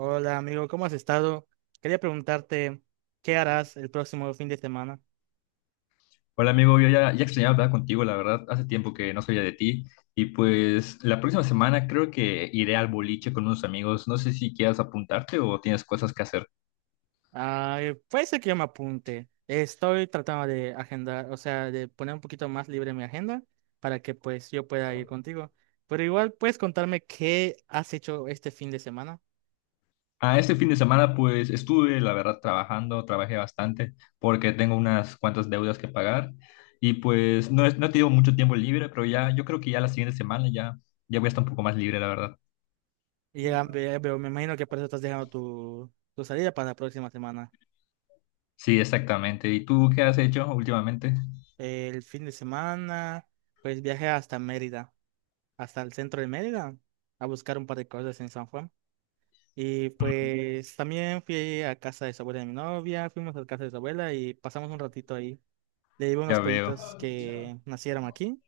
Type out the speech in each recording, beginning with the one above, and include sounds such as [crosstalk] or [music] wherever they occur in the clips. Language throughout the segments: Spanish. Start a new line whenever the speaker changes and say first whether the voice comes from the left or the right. right: Hola amigo, ¿cómo has estado? Quería preguntarte, ¿qué harás el próximo fin de semana?
left: Hola amigo, yo ya extrañaba hablar contigo, la verdad, hace tiempo que no sabía de ti y pues la próxima semana creo que iré al boliche con unos amigos, no sé si quieras apuntarte o tienes cosas que hacer.
right: Ah, puede ser que yo me apunte. Estoy tratando de agendar, o sea, de poner un poquito más libre mi agenda para que pues yo pueda ir contigo. Pero igual puedes contarme qué has hecho este fin de semana.
left: Ah, este fin de semana pues estuve, la verdad, trabajando, trabajé bastante porque tengo unas cuantas deudas que pagar y pues no, no he tenido mucho tiempo libre, pero ya yo creo que ya la siguiente semana ya, voy a estar un poco más libre, la verdad.
right: Y ya veo, me imagino que por eso estás dejando tu salida para la próxima semana.
left: Sí, exactamente. ¿Y tú qué has hecho últimamente?
right: El fin de semana, pues viajé hasta Mérida, hasta el centro de Mérida, a buscar un par de cosas en San Juan. Y
left: Mm,
right: pues también fui a casa de su abuela de mi novia, fuimos a casa de su abuela y pasamos un ratito ahí. Le llevé unos
left: Ya veo.
right: pollitos que nacieron aquí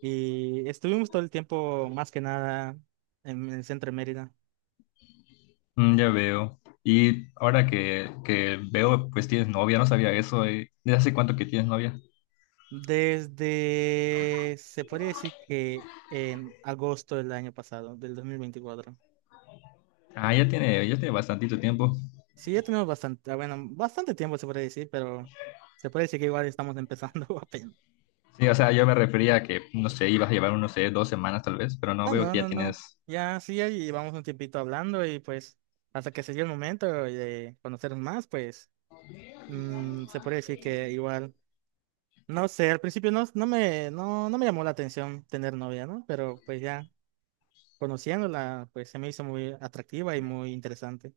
right: y estuvimos todo el tiempo, más que nada, en el centro de Mérida.
left: Ya veo. Y ahora que veo, pues tienes novia, no sabía eso, eh. ¿Desde hace cuánto que tienes novia?
right: Desde, se podría decir que en agosto del año pasado, del 2024.
left: Ah, ya tiene bastantito tiempo.
right: Sí, ya tenemos bastante, ah, bueno, bastante tiempo se podría decir, pero se puede decir que igual estamos empezando [laughs] apenas.
left: Sí, o sea, yo me refería a que, no sé, ibas a llevar, no sé, dos semanas tal vez, pero no
right: Ah,
left: veo
right: no,
left: que ya
right: no, no.
left: tienes...
right: Ya sí, ahí vamos un tiempito hablando y pues hasta que se dio el momento de conocernos más, pues se puede decir que igual, no sé, al principio no, no me, no, no me llamó la atención tener novia, ¿no? Pero pues ya conociéndola, pues se me hizo muy atractiva y muy interesante.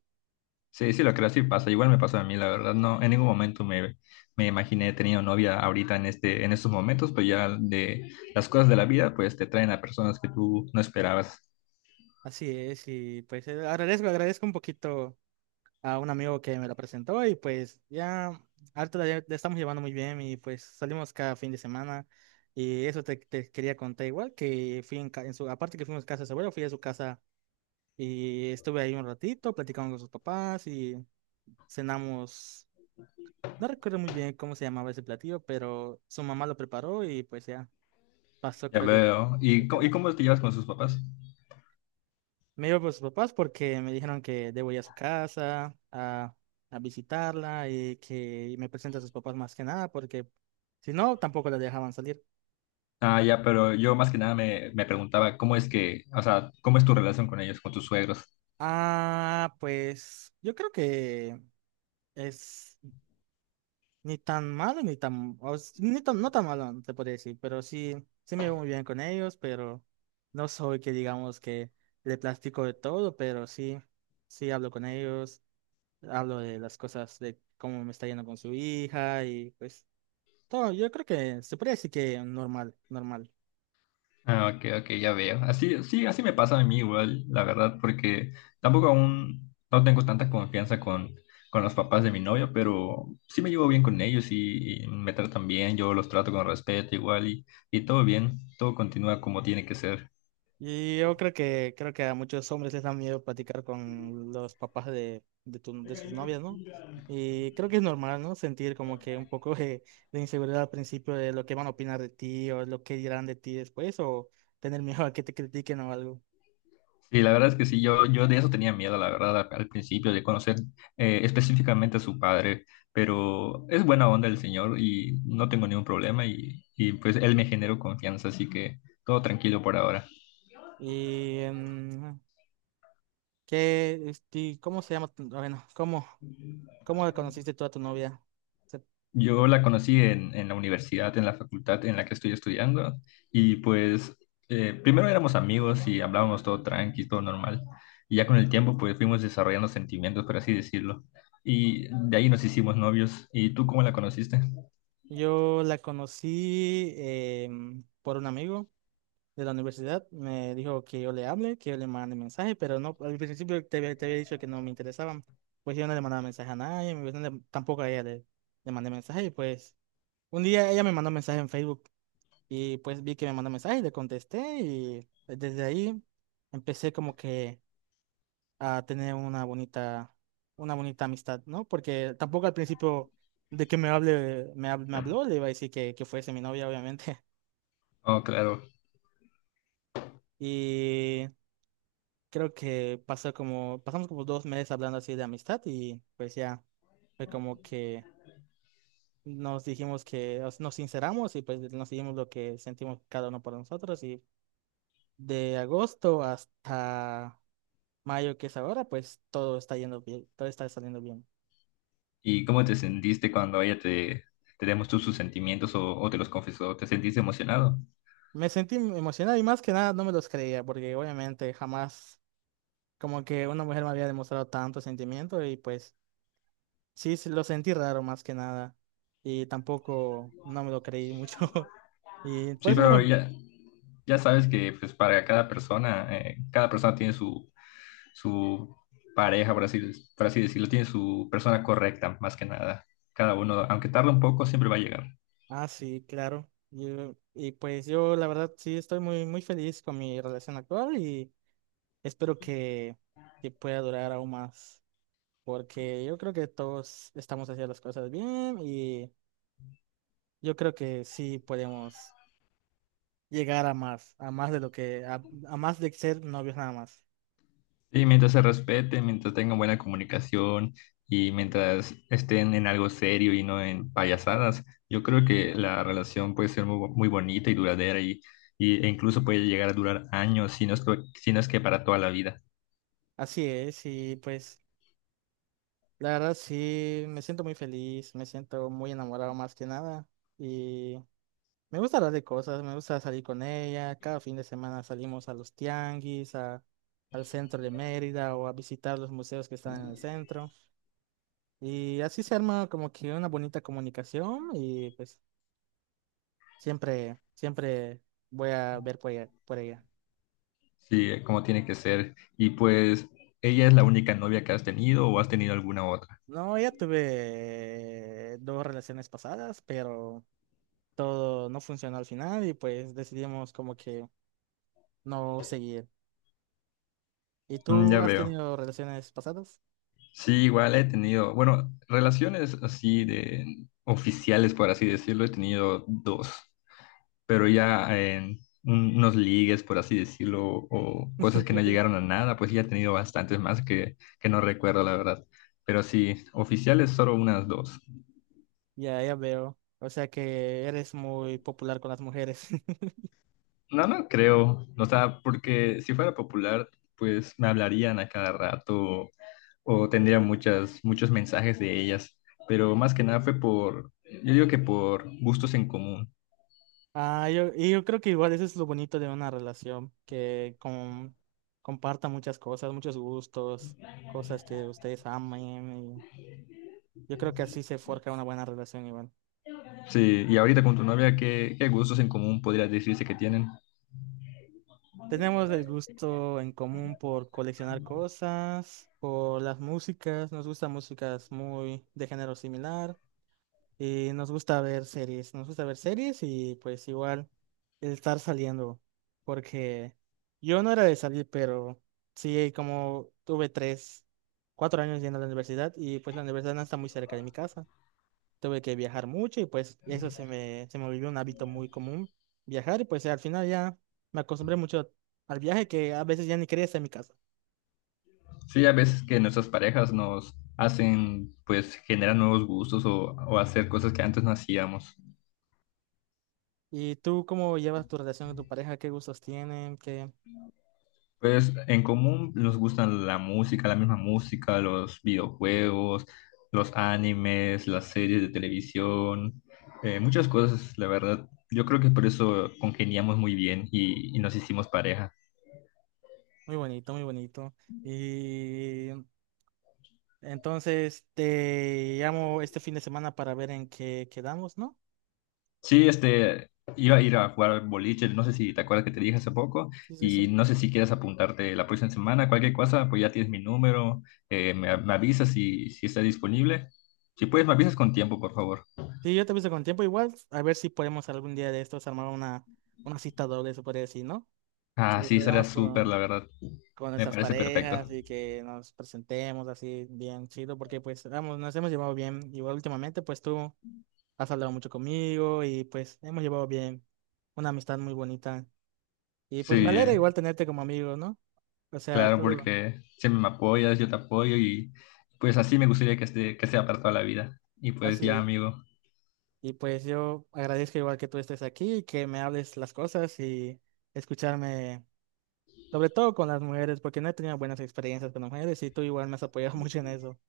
left: Sí, sí, lo creo, sí pasa. Igual me pasó a mí, la verdad. No, en ningún momento me imaginé teniendo novia ahorita en estos momentos, pues ya de las cosas de la vida, pues te traen a personas que tú no esperabas.
right: Así es, y pues agradezco un poquito a un amigo que me la presentó y pues ya harto la estamos llevando muy bien y pues salimos cada fin de semana y eso te quería contar igual que fui en su, aparte que fuimos a casa de su abuelo, fui a su casa y estuve ahí un ratito platicando con sus papás y cenamos, no recuerdo muy bien cómo se llamaba ese platillo, pero su mamá lo preparó y pues ya pasó
left: Ya
right: creo que.
left: veo. ¿Y, y cómo te llevas con sus papás?
right: Me iba por sus papás porque me dijeron que debo ir a su casa a visitarla y que me presente a sus papás más que nada porque si no, tampoco la dejaban salir.
left: Ah, ya, pero yo más que nada me preguntaba cómo es que, o sea, cómo es tu relación con ellos, con tus suegros.
right: Ah, pues yo creo que es ni tan malo ni tan, o s- ni tan, no tan malo, te podría decir, pero sí, sí me llevo muy bien con ellos, pero no soy que digamos que le platico de todo, pero sí, sí hablo con ellos, hablo de las cosas de cómo me está yendo con su hija y pues... Todo, yo creo que se puede decir que normal, normal.
left: Ah, ok, ok, ya veo. Así, sí, así me pasa a mí igual, la verdad, porque tampoco aún no tengo tanta confianza con los papás de mi novia, pero sí me llevo bien con ellos y me tratan bien, yo los trato con respeto igual y todo bien, todo continúa como tiene que ser.
right: Y yo creo que a muchos hombres les da miedo platicar con los papás de sus novias, ¿no? Y creo que es normal, ¿no? Sentir como que un poco de inseguridad al principio de lo que van a opinar de ti o lo que dirán de ti después o tener miedo a que te critiquen o algo.
left: Sí, la verdad es que sí, yo de eso tenía miedo, la verdad, al principio, de conocer específicamente a su padre, pero es buena onda el señor y no tengo ningún problema y, pues él me generó confianza, así que todo tranquilo por ahora.
right: Y ¿qué, este, cómo se llama? Ah, bueno, ¿cómo conociste tú a tu novia? Se-
left: Yo la conocí en la universidad, en la facultad en la que estoy estudiando y pues primero éramos amigos y hablábamos todo tranqui, todo normal y ya con el tiempo pues fuimos desarrollando sentimientos, por así decirlo. Y de ahí nos hicimos novios. ¿Y tú cómo la conociste?
right: Yo la conocí por un amigo de la universidad, me dijo que yo le hable, que yo le mande mensaje, pero no, al principio, te había dicho que no me interesaban. Pues yo no le mandaba mensaje a nadie, pues, tampoco a ella le mandé mensaje. Y pues un día ella me mandó mensaje en Facebook y pues vi que me mandó mensaje y le contesté y desde ahí empecé como que a tener una bonita amistad, ¿no? Porque tampoco al principio de que me hable, me habló, le iba a decir que fuese mi novia, obviamente.
left: Oh, claro.
right: [laughs] Y creo que pasamos como 2 meses hablando así de amistad y pues ya fue como que nos dijimos que nos sinceramos y pues nos dijimos lo que sentimos cada uno por nosotros y de agosto hasta mayo que es ahora, pues todo está yendo bien, todo está saliendo bien.
left: ¿Y cómo te sentiste cuando ella te demostró sus sentimientos o te los confesó? ¿Te sentiste emocionado?
right: Me sentí emocionado y más que nada no me los creía porque obviamente jamás como que una mujer me había demostrado tanto sentimiento y pues sí, sí, lo sentí raro más que nada y tampoco no me lo creí mucho. [laughs] Y
left: Sí,
right: pues,
left: pero
right: bueno,
left: ya, ya sabes que pues para cada persona tiene su, su pareja, por así decirlo, tiene su persona correcta, más que nada. Cada uno, aunque tarde un poco, siempre va a llegar.
right: ah, sí, claro. Y pues yo la verdad sí estoy muy, muy feliz con mi relación actual y espero que pueda durar aún más, porque yo creo que todos estamos haciendo las cosas bien y yo creo que sí podemos llegar a más de lo que, a más de ser novios nada más.
left: Sí, mientras se respeten, mientras tengan buena comunicación y mientras estén en algo serio y no en payasadas, yo creo que la relación puede ser muy, muy bonita y duradera y, e incluso puede llegar a durar años, si no es, si no es que para toda la vida.
right: Así es, y pues la verdad sí me siento muy feliz, me siento muy enamorado más que nada. Me gusta hablar de cosas, me gusta salir con ella. Cada fin de semana salimos a los tianguis, al centro de Mérida o a visitar los museos que están en el centro. Y así se arma como que una bonita comunicación y pues siempre, siempre voy a ver por ella, por ella.
left: Sí, como tiene que ser. Y pues, ¿ella es la única novia que has tenido o has tenido alguna otra?
right: No, ya tuve dos relaciones pasadas, pero todo no funcionó al final y pues decidimos como que no seguir. ¿Y
left: Mm,
right: tú
left: ya
right: has
left: veo.
right: tenido relaciones pasadas?
left: Sí, igual he tenido, bueno, relaciones así de oficiales, por así decirlo, he tenido dos. Pero ya en unos ligues, por así decirlo, o cosas que no
right: [laughs]
left: llegaron a nada, pues sí, ya he tenido bastantes más que no recuerdo, la verdad. Pero sí, oficiales solo unas dos.
right: Ya, ya veo. O sea que eres muy popular con las mujeres. [laughs]
left: No, no creo, o sea, porque si fuera popular, pues me hablarían a cada rato o tendría muchos mensajes de ellas, pero más que nada fue por, yo digo que por gustos en común.
right: Ah, y yo creo que igual eso es lo bonito de una relación, que comparta muchas cosas, muchos gustos, cosas que ustedes amen. Y yo creo que así se forja una buena relación igual.
left: Sí, y ahorita con tu novia, ¿ qué gustos en común podría decirse que tienen?
right: Tenemos el gusto en común por coleccionar cosas, por las músicas, nos gustan músicas muy de género similar. Y nos gusta ver series, nos gusta ver series y pues igual el estar saliendo, porque yo no era de salir, pero sí, como tuve tres, cuatro años yendo a la universidad y pues la universidad no está muy cerca de mi casa, tuve que viajar mucho y pues eso se me volvió un hábito muy común, viajar y pues al final ya me acostumbré mucho al viaje que a veces ya ni quería estar en mi casa.
left: Sí, a veces que nuestras parejas nos hacen, pues generan nuevos gustos o hacer cosas que antes no hacíamos.
right: ¿Y tú cómo llevas tu relación con tu pareja? ¿Qué gustos tienen? ¿Qué?
left: Pues en común nos gustan la música, la misma música, los videojuegos, los animes, las series de televisión, muchas cosas, la verdad. Yo creo que por eso congeniamos muy bien y nos hicimos pareja.
right: Muy bonito, muy bonito. Y entonces, te llamo este fin de semana para ver en qué quedamos, ¿no?
left: Sí, este, iba a ir a jugar boliche, no sé si te acuerdas que te dije hace poco,
right: Sí, sí,
left: y
right: sí.
left: no sé si quieres apuntarte la próxima semana, cualquier cosa, pues ya tienes mi número, me avisas si está disponible. Si puedes, me avisas con tiempo, por favor.
right: Sí, yo te aviso con tiempo igual, a ver si podemos algún día de estos armar una cita doble, se podría decir, ¿no?
left: Ah,
right: Que
left: sí, estaría
right: salgamos
left: súper,
right: con,
left: la verdad.
right: con
left: Me
right: nuestras
left: parece perfecto.
right: parejas y que nos presentemos así bien chido, porque pues, vamos, nos hemos llevado bien. Igual últimamente, pues tú has hablado mucho conmigo y pues hemos llevado bien una amistad muy bonita. Y pues me
left: Sí,
right: alegra igual tenerte como amigo, ¿no? O sea,
left: claro,
right: todo
left: porque siempre me apoyas, yo te apoyo y pues así me gustaría que, esté, que sea para toda la vida. Y pues ya,
right: así.
left: amigo,
right: Y pues yo agradezco igual que tú estés aquí, y que me hables las cosas y escucharme, sobre todo con las mujeres, porque no he tenido buenas experiencias con las mujeres y tú igual me has apoyado [laughs] mucho en eso.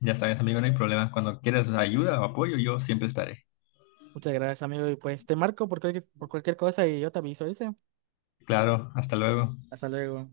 left: ya sabes, amigo, no hay problema. Cuando quieras ayuda o apoyo, yo siempre estaré.
right: Muchas gracias, amigo. Y pues te marco por cualquier cosa y yo te aviso, dice.
left: Claro, hasta luego.
right: Hasta luego.